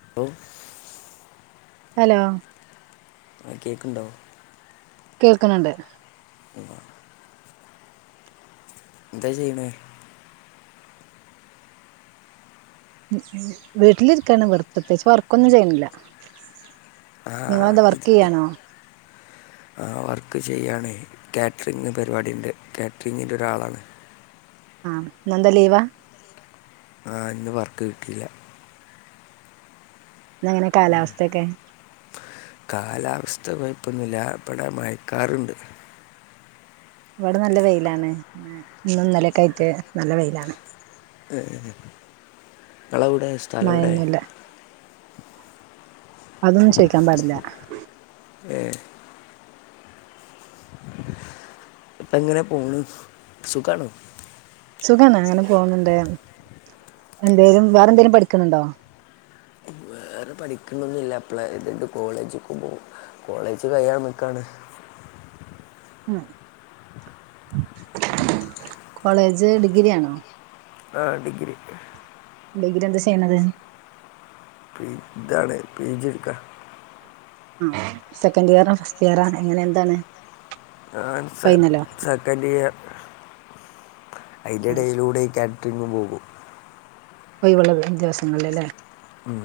ന്തോ ഹലോ ആ കേക്കണുണ്ടോ? കേൾക്കണുണ്ട്. ന്താ ചെയ്യണെ വീട്ടിലിരിക്കയാണ് വെർതെ പ്രത്യേകിച്ച് വർക്കൊന്നും ചെയ്യുന്നില്ല. നിങ്ങളെന്താ വർക്ക് ചെയ്യാണോ? ആഹ് വർക്ക് ചെയ്യാണ് കേറ്ററിംഗ് പരിപാടിയുണ്ട് കേറ്ററിംഗിൻ്റെ ഒരാളാണ് ആഹ് ഇന്നെന്താ ലീവാ ആഹ് ഇന്ന് വർക്ക് കിട്ടിയില്ല ഇന്നെങ്ങനെ കാലാവസ്ഥയൊക്കെ കാലാവസ്ഥ കൊയപ്പൊന്നുല്ല ഇവടെ മയക്കാറുണ്ട് ഇവടെ നല്ല വെയിലാണ് ഇന്നുന്നലെക്കായിറ്റ് നല്ല വെയിലാണ് ഏ ങ്ങളെവിടെ സ്ഥലൊവിടെ മഴയൊന്നുമില്ല അതൊന്നും ചോയിക്കാൻ പാടില്ല ഏ ഇപ്പെങ്ങനെ പോണ് സുഖാണോ സുഖാന്ന് അങ്ങനെ പോന്നുണ്ട് എന്തേലും വേറെ എന്തേലും പഠിക്ക്ണ് ണ്ടോ വേറെ പഠിക്ക്ന്നൊന്നില്ല അപ്ലൈതിണ്ട് കോളേജ്ക്ക് പോം കോളേജ് കയ്യാൻ നിക്കാണ് ഉം കോളേജ് ഡിഗ്രിയാണോ ആഹ് ഡിഗ്രി ഡിഗ്രി എന്താ ചെയ്യണത് ഇതാണ് പിജി എടുക്കാ ആഹ് സെക്കൻ്റിയറ ഫസ്റ്റിയറാണ് എങ്ങനെ എന്താണ് ആൻസർ ഫൈനലോ സെക്കൻഡ് ഇയർ അയിന്റെടയിലൂടെയീ കാറ്റ് ട്രിങ്ങും പോകും ഒയിവുളള [unintelligible] ദിവസങ്ങളിലല്ലേ ഉം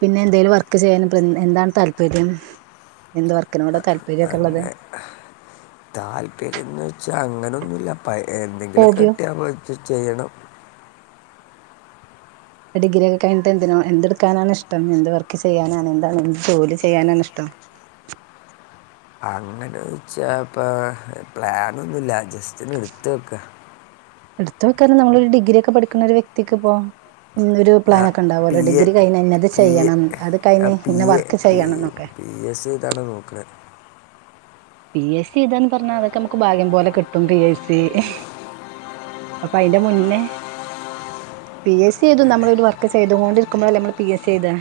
പിന്നെ എന്തേലും വർക്ക് ചെയ്യാനി [unintelligible] എന്താണ് താല്പര്യം എന്ത് വർക്കിനോട താല്പക്കെള്ളത് താല്പര്യൊക്കെള്ളത് താല്പര്യംന്ന്വെച്ചാ അങ്ങനൊന്നുല്ല പയെ എ എന്തെങ്കിലും ഹോബിയോ കിട്ടിയാ പോയിട്ട് ചെയ്യണം ഡിഗ്രിയക്ക കയിഞ്ഞിട്ട് എന്തിനോ എന്തെടുക്കാനാണിഷ്ടം എന്ത് വർക്ക് ചെയ്യാനാണ് എന്താണ് എന്ത് ജോലി ചെയ്യാനാണ് ഇഷ്ടം അങ്ങനോയ്ച്ചാപ്പ പ്ലാനൊന്നുല്ലാ ജസ് സ്റ്റൊന്നെടുത്തൊക്ക എടുത്ത് വെക്കാന നമ്മളൊരു ഡിഗ്രിയൊക്കെ പഠിക്കുന്നൊരു വ്യക്തിക്കിപ്പോ ഇന്നൊരു ഞാൻ പി പ്ലാനൊക്കിണ്ടാവുവല്ലോ എ ഡിഗ്രി കഴിഞ്ഞ ഇന്നത് പി എ ചെയ്യണം അത് ഞാൻ കഴിഞ്ഞ് പി ഇന്ന എ വർക്ക് പി ചെയ്യണംന്നൊക്കെ പി എസ് ഇതാണ് നോക്കണത് പി എസ് സി എയ്താന്ന് പറഞ്ഞാ അതൊക്കെ മ്മക്ക് ഭാഗ്യം പോലെ കിട്ടും പി എസ് സി അപ്പ അയിന്റ മുന്നേ പി എസ് സി എയ്തും അല്ലേ നമ്മളൊരു വർക്ക് ചെയ്തുങ്ങോണ്ടിരിക്കുമ്പഴല്ലേ നമ്മള് പി എസ് സി ചെയ്താ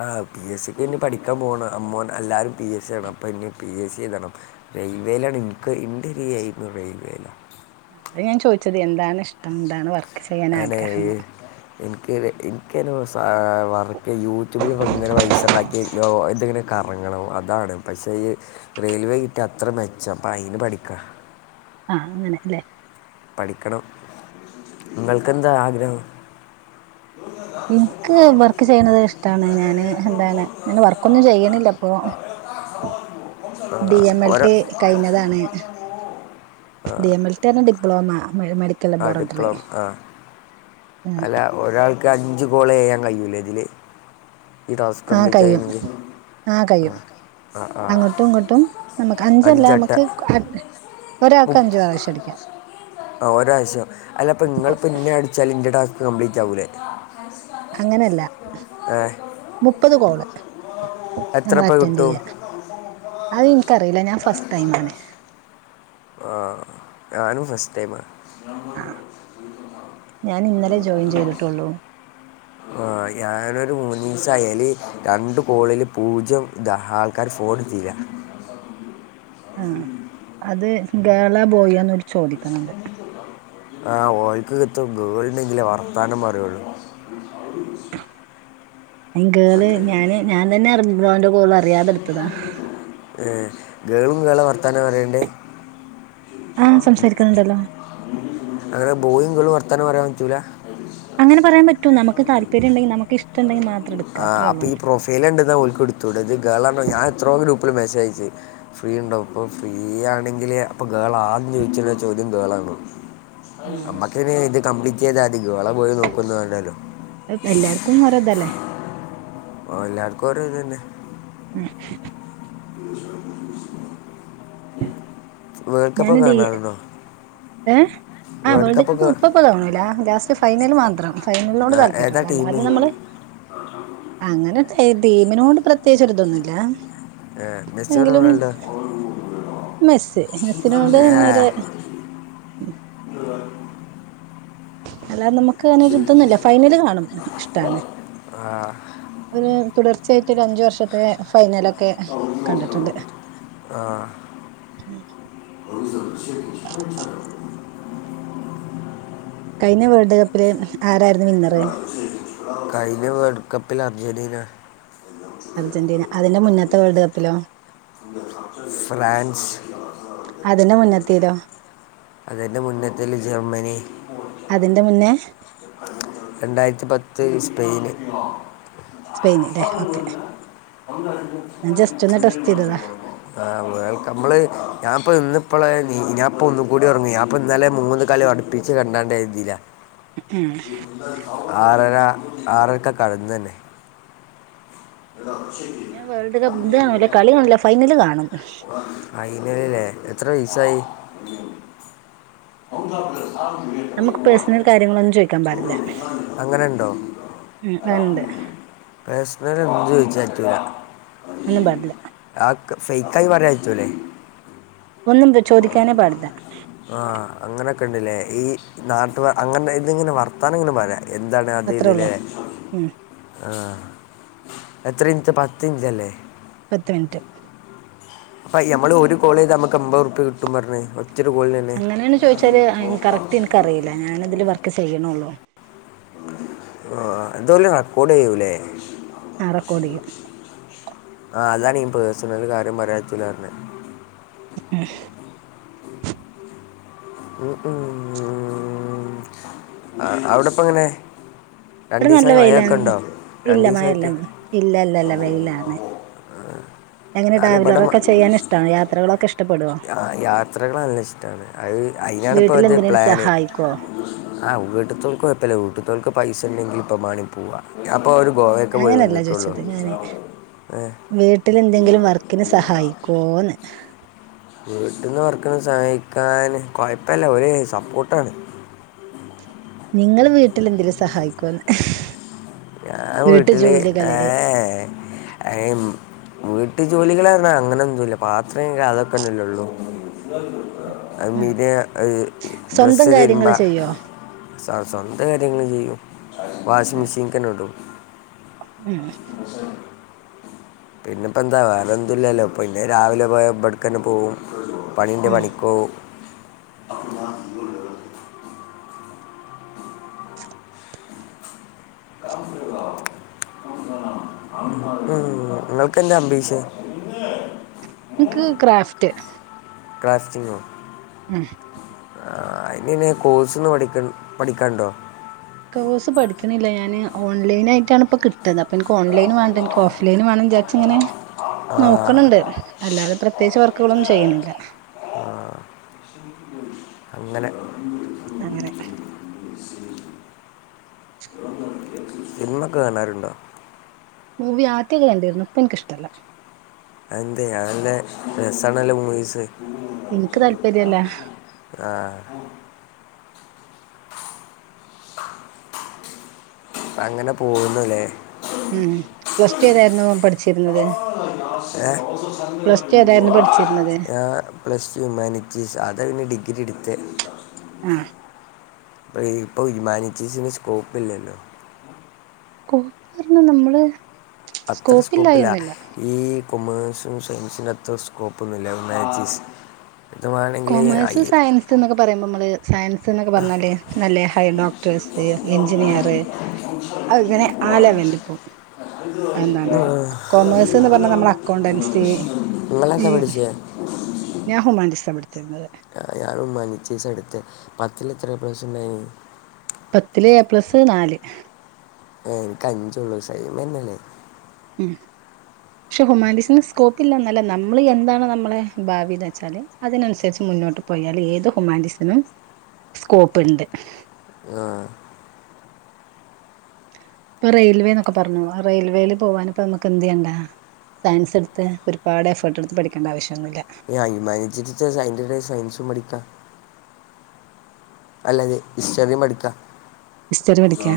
ആഹ് പി എസ് സിക്ക് ഇനി പഠിക്കാൻ പോണ അമ്മോൻ എല്ലാരും പി എസ് സിയാണ് അപ്പ എന്നേം പി എസ് സി എഴുതണം റെയിൽവേലാണ് ഇനിക്ക് ഇൻ്റൊരു എയിമ് റെയിൽവേല അയ് ഞാൻ ചോയിച്ചത് എന്താണ് ഇഷ്ടം എന്താണ് വർ അനേ എനിക്ക് എനിക്കെനോ സാ വർക്ക് യൂട്യൂബില് ഇപ്പിങ്ങനെ പൈസണ്ടാക്കി ലോ എന്തെങ്ങനെ കറങ്ങണം അതാണ് പക്ഷേ ഈ റെയിൽവേ കിട്ടിയ അത്ര മെച്ചം പ്പയിന് പഠിക്കാ ആഹ് അങ്ങനെ ല്ലേ പഠിക്കണം നിങ്ങൾക്കെന്താ ആഗ്രഹം എനിക്ക് വർക്ക് ചെയ്യണത് ഇഷ്ടാണ് ഞാന് എന്താണ് ഞൻ വർക്ക്ൊന്നും ചെയ്യണില്ല അപ്പൊ ആ, ഡി എം എൽ ഓരോ ടി കഴിഞ്ഞതാ ണ് ഡി എം എൽ ടി ർഞ്ഞ ഡിപ്ലോമ മെഡിക്കൽ ആ ലബോറട്ടറി ഡിപ്ലോമ് ആ ഉം അല്ല ഒരാൾക്ക് അഞ്ചു കോള് ചെയ്യാൻ കയൂ ലേ ഇതില്? ആഹ് കയിയും ആ കയിയും ആ ആ ആ അങ്ങോട്ടും ഇങ്ങോട്ടും നമ്മക്ക് അഞ്ചല്ല അഞ്ചട്ട നമ്മക്ക് അ ഒരാൾക്ക് മുപ്പ അഞ്ചു പ്രാവശ്യം അടിക്കാം ആ ഒരാവശ്യം അല്ല ഇപ്പ ഇങ്ങളിപ്പ ഇന്നെ അടിച്ചാല് ഇൻ്റെ ടാ കംബ്ലീറ്റാവൂലേ അങ്ങനെയല്ല [unintelligible] മുപ്പത് കോള് നമ്മൾ എത്രപ്പ അറ്റൻഡ് കിട്ടും ചെയ്യ അത് ഇനിക്കറിയില്ല ഞാൻ ഫസ്റ്റ് ടൈം ആണ് ആ, ഞാനും ഫസ്റ്റ് ടൈമാ [unintelligible] ഞാന് ഇന്നലെ ജോയിൻ ചെയ്തിട്ടെയുള്ളൂ. ആഹ് ഞാനൊരു മൂന്ന് ദിവസായി അയില് രണ്ട് കോളില് പൂജ്യം ഇതാ ആൾക്കാര് ഫോണ് ചെയ്യാ ആഹ് അത് ഗേളാ ബോയാന്നാ ഓല് ചോയിക്കണത് ആ ഓൽക്ക് [unintelligible] ഗേള്ണ്ടെങ്കിലേ വർത്താനം പറയുള്ളൂ അയിന് ഗേള് മറ്റേ, ഞാന് ഞാൻ തന്നെ അർ ബ്രോന്റെ കോള് അറിയാതെടുത്തതാ ഏഹ് ഗേളും ഗേളാ വർത്താനം പറയണ്ടേ? ആഹ് സംസാരിക്കുന്നുണ്ടല്ലോ അങ്ങനെ ബോയിം ഗേളും വർ ർത്താനം പറയാന് പറ്റൂലാ? അങ്ങനെ പറയാൻ പറ്റും നമക്ക് താല്പര്യ ഇണ്ടെങ്കിൽ നമക്ക് ഇഷ്ട്ടം ഇണ്ടെങ്കിൽ മാത്രം എടുക്കുക ആ അത്രേ അപ്പൊ ഉള്ളൂ ഈ പ്രൊഫൈല ഉണ്ട ഓൾക്ക് എടുത്തുടെ [unintelligible] ഞാൻ എത്രോ ഗ്രൂപ്പിൽ മെസ്സ [unintelligible] ഫ്രീ ഉണ്ടാവും അപ്പോൾ ഫ്രീ ആണെങ്കിൽ അപ്പോൾ ഗേൾ ആദ്യെന്ന് ചോദിച്ച വെച്ചാൽ ഒും ഗേള ആണ ഉം നമക്കിനി ഇത് കംപ്ലീറ്റ് ചെയ്താ [unintelligible] അവള പോയി നോക്കുന്നല്ലല്ലോ എല്ലാർക്കും വറതല്ലേ ഓ എല്ലാർക്കും ഓരോ ഇത് തന്നെ ഉം വേൾഡ് കപ്പ് ഞാന ഒക്കെ ഡീ കാണാറുണ്ടോ ഏഹ് ആ വേൾഡ് കപ്പ് ഇപ്പപ്പ കാണുല്ല ല ഫസ്റ്റ് ഫൈനൽ മാത്രം ഫൈനലിനോട് ആ, ഏതാ താല്പര്യല്ലോ അല്ല ടീം അത് നമ്മള് അങ്ങനെത്തെ ദീമിനോട് പ്രത്യേകിച്ച്തൊരൂന്നുല്ല മെസ്റ്റർ [unintelligible] മെസ്സ് മെസ്സിനോട് ഇന്നര് അല്ലാതെ നമ് [unintelligible] ഇതോന്നില്ല ഫൈനൽ കാണാം ഇഷ്ടാണ് ഒരു തുടർച്ചയാ അഞ്ച് വർഷത്തെ ഫൈനലൊക്കെ കണ്ടിട്ടുണ്ട് ആ. കഴിഞ്ഞ വേൾഡ് കപ്പില് ആരായിരുന്നു വിന്നറ് കഴിഞ്ഞ വേൾഡ് കപ്പിൽ അർജന്റീന അർജന്റീന അതിന്റെ മുന്നത്തെ വേൾഡ് കപ്പിലോ ഫ്രാൻസ് അതിന്റെ മുന്നെത്തേതോ അതിന്റെ മുന്നത്തിൽ ജർമ്മനി അതിന്റെ മുന്നേ രണ്ടായിരത്തി പത്ത് സ്പെയിന് സ്പെയിനല്ലേ ഓക്കേ ആ വേ നമ്മള് ഞാൻ ഇന്ന് ഇപ്പോള ഇനിപ്പൊ ഒന്ന് കൂടി ഉറങ്ങി ഞാപ്പൊ ഇന്നലെ മൂന്ന് കളി അടുപ്പിച്ച് കണ്ടാണ്ടതീല ഉം ആറര ആറരക്കെ കടന്നു തന്നെ ഞാൻ വേൾഡ് കപ്പ് ഇത് കാണല്ലേ കളി കാണൂല്ല ഫൈനല് കാണും ആയിനലല്ലേ എത്ര വയസായി നമുക്ക് പേഴ്സണൽ കാര്യങ്ങളൊന്നും ചോദി ചോദിക്കാൻ പാടില്ല അങ്ങനെയുണ്ടോ ഉണ്ട് പേഴ്സണൽ എന്ത് ചോദിക്കുവാ ഒന്നും പാടില്ല ഫേക്കായി പറയാൻ പറ്റൂലേ ഒന്നും ചോദിക്കാനേ പാടില്ല ആ അങ്ങനൊക്കെ ഉണ്ടല്ലേ ഈ നാട്ടുകാർ അങ്ങനെ അതിങ്ങനെ വർത്തമാനം പറ എന്താണ് അത് അത്രേ ഇതിൽ ഉള്ളൂ ഉം ആ എത്ര ഇഞ്ച് പത്ത് ഇഞ്ചല്ലേ പത്ത് മിനിറ്റ് അപ്പ മ്മള് ഒരു കോള് ചെയ്താൽ നമുക്ക് അമ്പത് റുപ്പിയ കിട്ടും പറഞ്ഞേ അങ്ങനെയാണ് ചോദിച്ചാല് കറക്റ്റ് എനിക്കറിയില്ല ഞൻ ഇതില് വർക്ക് ചെയ്യണള്ളൂ ആ എന്തൊയെല്ലാം റെക്കോട്ചെയൂലേ ആ. റെക്കോഡ് ചെയ്യും ആ അതാണ് ഈ പേഴ്സണല് കാര്യം പറയാറ്റില്ലഞ്ഞെ ഏ അവിടെപ്പങ്ങനെ ഇവിടെ നല്ല വെയിലാണ് രണ്ട് ഇല്ല മഴല്ല ദിവസമായിട്ട് ഇവിടെ ഇല്ല ഇല്ലല്ല വെയിലാണ് എങ്ങനെ ട്രാവലറൊക്കെ ചെയ്യാൻ ഇഷ്ടാണോ യാത്രകളൊക്കെ ഇഷ് ആ യാത്രകൾ നല്ല ഇഷ്ടാണ് അത് അയ്നാണിപ്പോ ഇത് വീട്ടിലെന്തിനേലും പ്ലാന് സഹായിക്കോ ആ വീട്ട്ത്തോൽക്ക് കൊഴപ്പല്ല വീട്ട്ത്തോൽക്ക് പൈസ ഉണ്ടെങ്കി മാണി പോവാ ഞാപ്പം അങ്ങനെയല്ല ചോദിച്ചത് ഞാന് ഏ വീട്ടിൽ എന്തെങ്കിലും വർക്കിന് സഹായിക്കോന്ന് വീട്ടിന്ന് വർക്കിന് സഹായിക്കാൻ കൊഴപ്പല്ല ഓല് സപ്പോർട്ടാണ് നിങ്ങള് വീട്ടിൽ എന്തേലും സഹായിക്കോന്ന്‌ ഞാൻ വീട്ടില് ഏ ഏ അ വീട്ടിൽ ജോലികളന്ന അങ്ങനൊന്നുല്ല പാത്രം കഴുക അതൊക്കെന്നല്ലള്ളു ഉം [unintelligible] സ്വന്തം ഡ്രസ്സ് തിരുമ്പ കാര്യങ്ങള് ചെയ്യോ സ്വന്തം കാര്യങ്ങള് ചെയ്യും. വാഷിങ്മിഷിൻ [unintelligible] [unintelligible] പിന്നെപ്പെന്താ വേറെ എന്തൂല്ലല്ലോ പിന്നെ രാവിലെ പോയ ഇബടെക്കന്നെ പോവും. പണിൻ്റെ ഉം പണിക്കോകും ആ ഉം നിങ്ങൾക്ക് എന്താ അംബിഷൻ എനിക്ക് ക്രാഫ് റ്റ് ക്രാഫ്റ്റിംഗോ ഉം ആ അയ്നയ്ന് കോഴ്സ്ന്ന് പഠിക്ക പഠിക്കാണ്ടോ? കോഴ്സ് പഠിക്കണില്ല ഞാന് ഓൺലൈനായിട്ടാണ് ഇപ്പ കിട്ട്ണ അപ്പം ഇൻക്ക് ഓൺലൈന് വേണ്ട ഓഫ്‌ ലൈൻ വേണം വിചാരിച്ച് ഇങ്ങനെ ആ, നോക്കണണ്ട് അല്ലാതെ പ്രത്യേകിച്ച് വ ക്കുകളും ചെയ്യണില്ല അങ്ങനെ അങ്ങനെ സിനിമ ഒക്കെ കാണാറുണ്ടോ മൂവി ആദ്യൊക്കെ കണ്ടിരുന്നു ഇപ്പെനിക്കിഷ്ടല്ല. അതെന്തേ നല്ല രസാണല്ലോ മൂവീസ്. എനിക്ക് താല്പര്യല്ല ആാ അങ്ങനെ പോകുന്നുല്ലേ ഉം പ്ലസ് ടു ഏതായിരുന്നു പഠിച്ചിരുന്നത് എ പ്ലസ് ടു ഏതായിരുന്നു പഠിച്ചിരുന്നത് ഞാ പ്ലസ്ടു ഹ്യമാനിറ്റീസ് അതാ പിന്നെ ഡിഗ്രി ഇട്ത്തെ. ആ ഇപ്പോൾ ഹിമാനിറ്റീസിനു സ്കോപ്പ് ഇില്ലല്ലോ കോപ്പ്ർഞ നമ്മള് അത്ര സ്കോപ്പില്ല സ്കോപ്പില്ലായൊന്നുല്ല ഈ കൊമേഴ്സ് സയൻസിന്റെ അത്ര സ്കോപ്പൊന്നുല്ല ഹുമാനിറ്റീസ്‌ കോമേഴ്സ് സയൻസ് ന്നൊക്കെ പറയുമ്പോ നമ്മള് സയൻസ് എന്നൊക്കെ പറഞ്ഞാല് നല്ല ഹൈ ഡോക്ടേഴസ് എഞ്ചിനീയർ അങ്ങനെ ആ ലെവല് പോവും എന്താണ് കോമേഴ്സ് ന്ന് പറഞ്ഞാ നമ്മള അക്കൗണ്ടൻസി ഈ നിങ്ങളെന്താ പഠിച്ചേ ഞാൻ ഹുമാൻറ്റിസ പട് തിന്നത് ആ ഞാൻ ഉമാനിറ്റിസ എടുത്തെ പത്തിലെത്ര എ പ്ലസ് ണ്ടായീന്ന് പത്തില്ല് എ പ്ലസ് നാല് ആ എനിക്ക് അഞ്ചോള്ളൂ സൈമന്നെണ് ഉം പക്ഷെ ഹുമാനിറ്റീസിന് സ്കോപ്പ് ഇല്ലന്നല്ല നമ്മള് എന്താണ് നമ്മളെ ഭാവിന്ന് വെച്ചാല് അതിനനുസരിച്ച് മുന്നോട്ട് പോയാല് ഏത് ഹുമാനിറ്റീസിനും സ്കോപ്പ് ണ്ട് ആഹ് ഇപ്പൊ റെയിൽവേ ന്നൊക്കെ പറഞ്ഞു റെയിൽവേൽ പോവാനിപ്പോ നമുക്ക് എന്ത് ചെയ്യണ്ടാ സയൻസ് എടുത്ത് ഒരുപാട് എഫേർട്ട് എടുത്ത് പഠിക്കേണ്ട ആവശ്യ [unintelligible] അയ്‌ന്റെ ടെ സയൻസും പഠിക്കാ അല്ലതെ ഇസ്റ്ററിം പഠിക്കാ ഇസ്റ്ററി പഠിക്കെ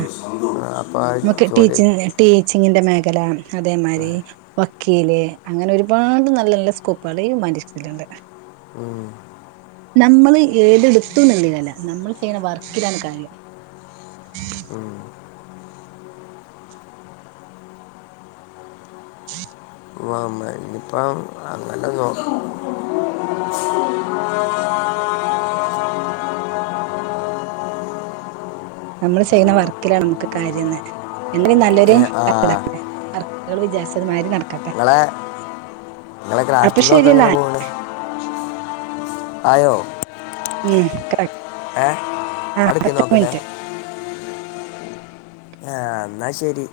ആ നമക്ക് ജോലി ടീച്ചി ടീച്ചിങ്ങിന്റെ മേഖല ആ, അതേമാരി വക്ക് കീല് അങ്ങനെ ഒരുപാട് നല്ല നല്ല സ്കോപ്പേള് ഈ ഉമാൻറ്റീസിലുണ്ട്. ഉം നമ്മള് ഏതടുത്തു നുള്ളീലല്ല നമ്മൾ ചെയ്യണ വർക്കിലാണ് കാര്യം. ഉം വമ്മ ഇയിപ്പ അങ്ങനെ നോക്കും. നമ്മള് ചെയ്യുന്ന വർക്കിലാ നമ്മുക്ക് കാര്യന്ന് എന്തിനും ഏ, ആ നല്ലൊരുല്ല [unintelligible] ങ്ങള് വിചാര്ച്ചത് മാരി നട നിങ്ങളെ നിങ്ങളെ അപ്പൊ ഗ്രാഫറ്റിഗ് ഒക്കെ ശരി എങ്ങനെ എന്നാൽ പോണ് അയോ ഉം കറക് ആ അടുക്കി പത്ത് നോക്കട്ടെ മിനിറ്റ് ആഹ് എന്നാ ശരി